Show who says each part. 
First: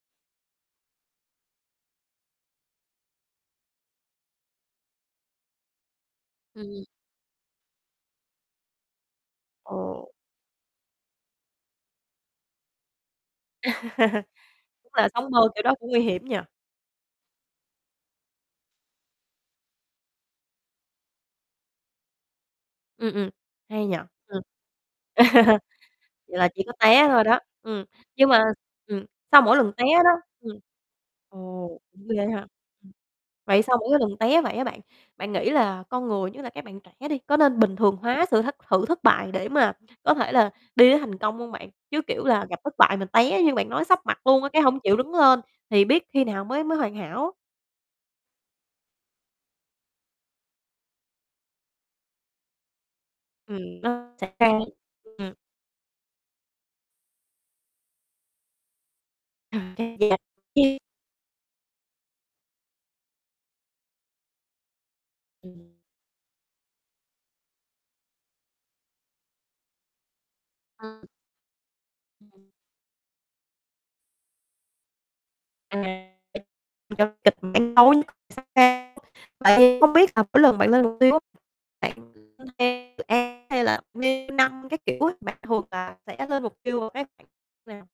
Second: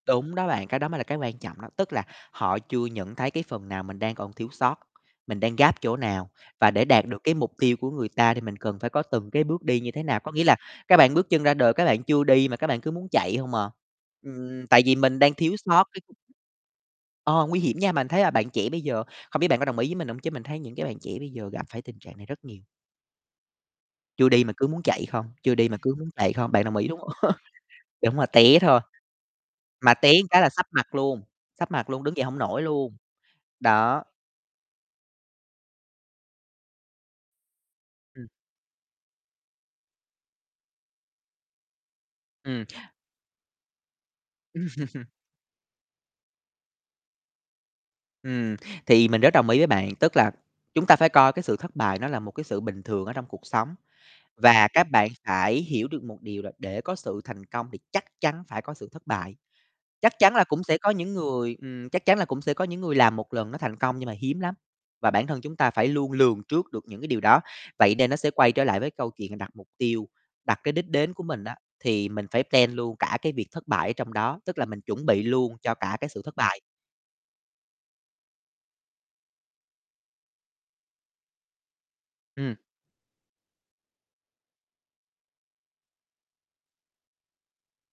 Speaker 1: Đúng đó bạn, cái đó mới là cái quan trọng đó. Tức là họ chưa nhận thấy cái phần nào mình đang còn thiếu sót, mình đang gap chỗ nào, và
Speaker 2: Ừm.
Speaker 1: để đạt được cái mục tiêu của người ta thì mình cần phải có từng cái bước đi như thế
Speaker 2: Ồ.
Speaker 1: nào. Có nghĩa là các bạn bước chân ra đời các bạn chưa đi mà các bạn cứ muốn chạy hông à. Ừm, tại
Speaker 2: Đúng
Speaker 1: vì
Speaker 2: là
Speaker 1: mình
Speaker 2: sống
Speaker 1: đang
Speaker 2: mơ
Speaker 1: thiếu
Speaker 2: kiểu đó
Speaker 1: sót
Speaker 2: cũng nguy
Speaker 1: cái
Speaker 2: hiểm
Speaker 1: [unintelligible]
Speaker 2: nhỉ?
Speaker 1: ờ, nguy hiểm nha. Bạn mình thấy là bạn trẻ bây giờ không biết bạn có đồng ý với mình hông chứ mình thấy những cái bạn trẻ bây giờ gặp phải tình trạng này rất nhiều.
Speaker 2: Ừm, ừm, hay nhỉ?
Speaker 1: Chưa
Speaker 2: Ừm.
Speaker 1: đi mà cứ muốn chạy không, chưa đi mà cứ muốn chạy
Speaker 2: Vậy là
Speaker 1: không. Bạn
Speaker 2: chỉ có
Speaker 1: đồng ý, đúng
Speaker 2: té thôi
Speaker 1: h
Speaker 2: đó. Ừm,
Speaker 1: Đúng rồi,
Speaker 2: nhưng mà
Speaker 1: té thôi
Speaker 2: ừm, sau mỗi lần té
Speaker 1: mà té
Speaker 2: đó
Speaker 1: cái là
Speaker 2: ừm,
Speaker 1: sấp mặt luôn,
Speaker 2: ồ,
Speaker 1: sấp mặt luôn,
Speaker 2: cũng
Speaker 1: đứng dậy
Speaker 2: ghê
Speaker 1: hông
Speaker 2: ha?
Speaker 1: nổi
Speaker 2: Ưm.
Speaker 1: luôn,
Speaker 2: Vậy sau mỗi
Speaker 1: đó.
Speaker 2: lần té vậy á bạn, bạn nghĩ là con người, nhất là các bạn trẻ đi, có nên bình thường hóa
Speaker 1: Ừm.
Speaker 2: sự hất sự thất bại để mà có thể là đi đến thành công hông, bạn? Chứ, kiểu là, gặp
Speaker 1: Ừm.
Speaker 2: thất bại mà té như bạn nói sấp mặt luôn á, cái hông chịu
Speaker 1: Ừm.
Speaker 2: đứng lên thì biết khi nào mới mới hoàn hảo?
Speaker 1: Ừm, thì mình rất đồng ý với bạn, tức là chúng ta phải coi cái sự thất bại nó là một cái sự bình thường ở trong cuộc sống.
Speaker 2: Ừm, nó xảy ra
Speaker 1: Và
Speaker 2: ấy,
Speaker 1: các bạn
Speaker 2: ừm.
Speaker 1: phải hiểu được một điều là để có sự thành công thì chắc chắn phải có sự thất bại. Chắc chắn là cũng sẽ
Speaker 2: [unintelligible]
Speaker 1: có những người ừm, chắc chắn là cũng sẽ có những người làm một lần nó thành công nhưng mà hiếm lắm. Và bản thân chúng ta
Speaker 2: Ừm.
Speaker 1: phải luôn lường trước được những cái điều đó. Vậy nên nó sẽ quay trở lại với câu chuyện đặt mục tiêu, đặt cái đích
Speaker 2: Ờ.
Speaker 1: đến của mình á, thì mình phải
Speaker 2: [unintelligible]
Speaker 1: plan luôn cả cái việc thất bại ở trong đó, tức là mình chuẩn bị luôn cho cả
Speaker 2: À,
Speaker 1: cái sự thất bại.
Speaker 2: cho kịch bản tối nhất xảy ra tại vì hông biết là mỗi lần bạn lên mục tiêu á, bạn [unintelligible]
Speaker 1: Ừm.
Speaker 2: dự án hay là theo năm các kiểu ấy, bạn thường là sẽ lên mục tiêu vào cái khoảng nào?